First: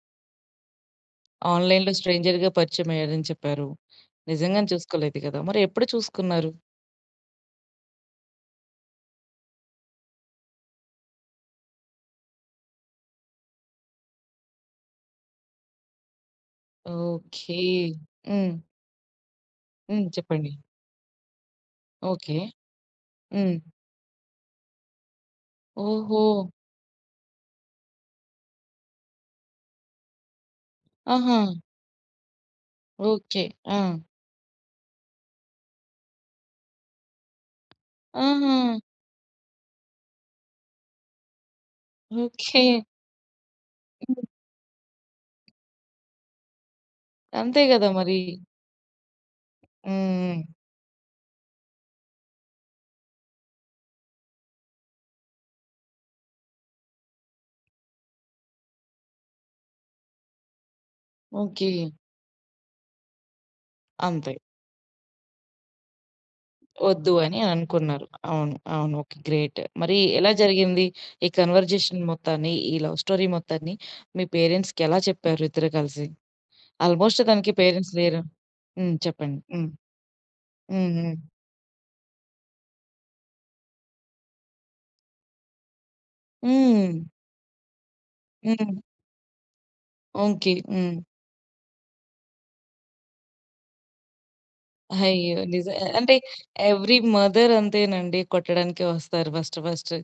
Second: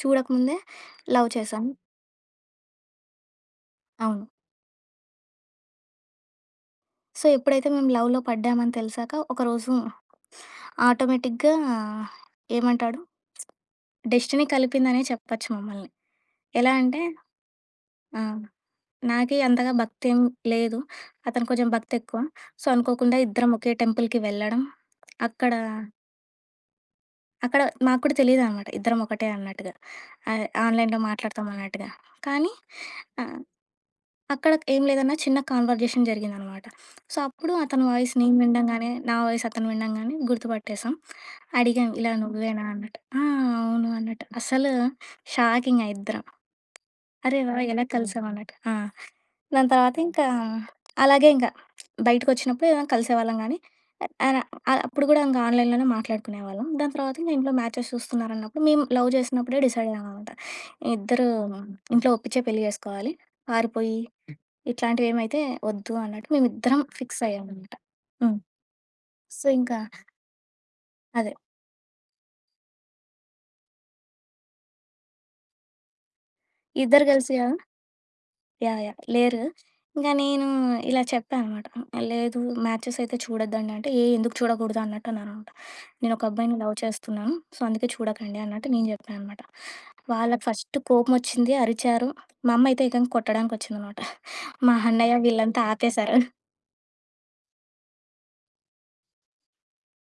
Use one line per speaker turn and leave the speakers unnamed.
చూడకముందే love చేసాను.
ఆన్‌లైన్‌లో స్ట్రేంజర్‌గా పరిచయమయ్యారని చెప్పారు.
అవును.
నిజంగాను చూసుకోలేదు గదా! మరెప్పుడు చూసుకున్నారు?
సో ఎప్పుడైతే మేము లవ్‌లో పడ్డామని తెలిసాక ఒకరోజు ఆటోమేటిక్‌గా ఏమంటాడు? డెస్టినీ కలిపిందనే చెప్పొచ్చు మమ్మల్ని. ఎలా అంటే
ఓకే.
ఆ!
హ్మ్.
నాకి అంతగా
హ్మ్.
భక్తేం
చెప్పండి.
లేదు. అతనికి కొంచెం భక్తి ఎక్కువ.
ఓకే.
సో అనుకోకుండా ఇద్దరం
హ్మ్.
ఒకే టెంపుల్‌కి వెళ్ళడం, అక్కడ
ఓహో!
అక్కడ మాకూడా తెలీదనమాట, ఇద్దరం ఒకటే అన్నట్టుగా. ఆహ్, ఆన్‌లైన్‌లో
ఆహా!
మాట్లాడతామన్నట్టుగా. కానీ ఆ!
ఓకే. ఆ!
అక్కడ ఏం లేదన్నా చిన్న కన్వర్జేషన్ జరిగిందనమాట. సో అప్పుడు అతని వాయిస్ నేను
ఆహా!
వినడంగాని, నా వాయిస్ అతను వినడంగాని గుర్తుపట్టేసాం. అడిగాం "ఇలా నువ్వేనా?"
ఓకే.
అన్నట్టు. "ఆ! అవును."
హ్మ్.
అన్నట్టు. అసలు షాకింగా ఇద్దరం. అరేవ!
అంతే
ఎలా
గదా! మరి.
కలిసాం అన్నట్టు. ఆ! దాని తర్వాత ఇంకా,
హ్మ్. హ్మ్.
అలాగే ఇంకా బయటికొచ్చినప్పుడు కలిసేవాళ్ళం గానీ. అర అర అప్పుడు గూడా ఇంకా ఆన్‌లైన్‌లోనే మాట్లాడుకునేవాళ్ళం. దాని తర్వాత ఇంకా ఇంట్లో మ్యాచెస్ చూస్తున్నారన్నప్పుడు మేము లవ్ జేసినప్పుడే డిసైడ్ అయ్యాం అనమాట. ఇద్దరు
ఓకే.
ఇంట్లో ఒప్పించే పెళ్లి జేసుకోవాలి. పారిపోయి
అంతే.
ఇట్లాంటివి ఏమైతే ఒద్దు అన్నట్టు మేమిద్దరం
ఒద్దు
ఫిక్స్
అని
అయ్యాం అనమాట.
అనుకున్నారు.
హ్మ్.
అవును. అవును. ఓకే.
So
great.
ఇంకా
మరి ఎలా జరిగింది? ఈ
అదే.
కన్వర్జేషన్ మొత్తాన్ని, ఈ లవ్ స్టోరీ మొత్తాన్ని మీ పేరెంట్స్‌కి ఎలా చెప్పారు ఇద్దరు గలిసి?
ఇద్దరు
ఆల్‌మోస్ట్
కలిసియా?
తనికి పేరెంట్స్ లేరు.
యాహ్!
హ్మ్.
యాహ్!
చెప్పండి.
లేరు.
హ్మ్.
ఇంకా నేను
హ్మ్.
ఇలా
హ్మ్.
చెప్పా అనమాట. "లేదు, మ్యాచెస్ అయితే చూడొద్దండి." అంటే "ఏ ఎందుకు చూడకూడదు?" అన్నట్టు అన్నమాట. "నేను ఒక అబ్బాయిని లవ్
హ్మ్.
చేస్తున్నాను, సో అందుకే చూడకండి." అన్నట్టు
హ్మ్.
నేను జెప్పా అనమాట. వాళ్ళ
ఓకే.
ఫస్ట్
హ్మ్.
కోపం ఒచ్చింది, అరిచారు. మా అమ్మ అయితే ఏకంగా కొట్టడానికి ఒచ్చిందనమాట. మా అన్నయ్య
అయ్యో!
వీళ్ళంతా
నిజ ఆహ్, అంటే
ఆపేశారు.
ఎవ్రి మదర్ అంతేనండి, కొట్టడానికే ఒస్తారు ఫస్ట్ ఫస్ట్.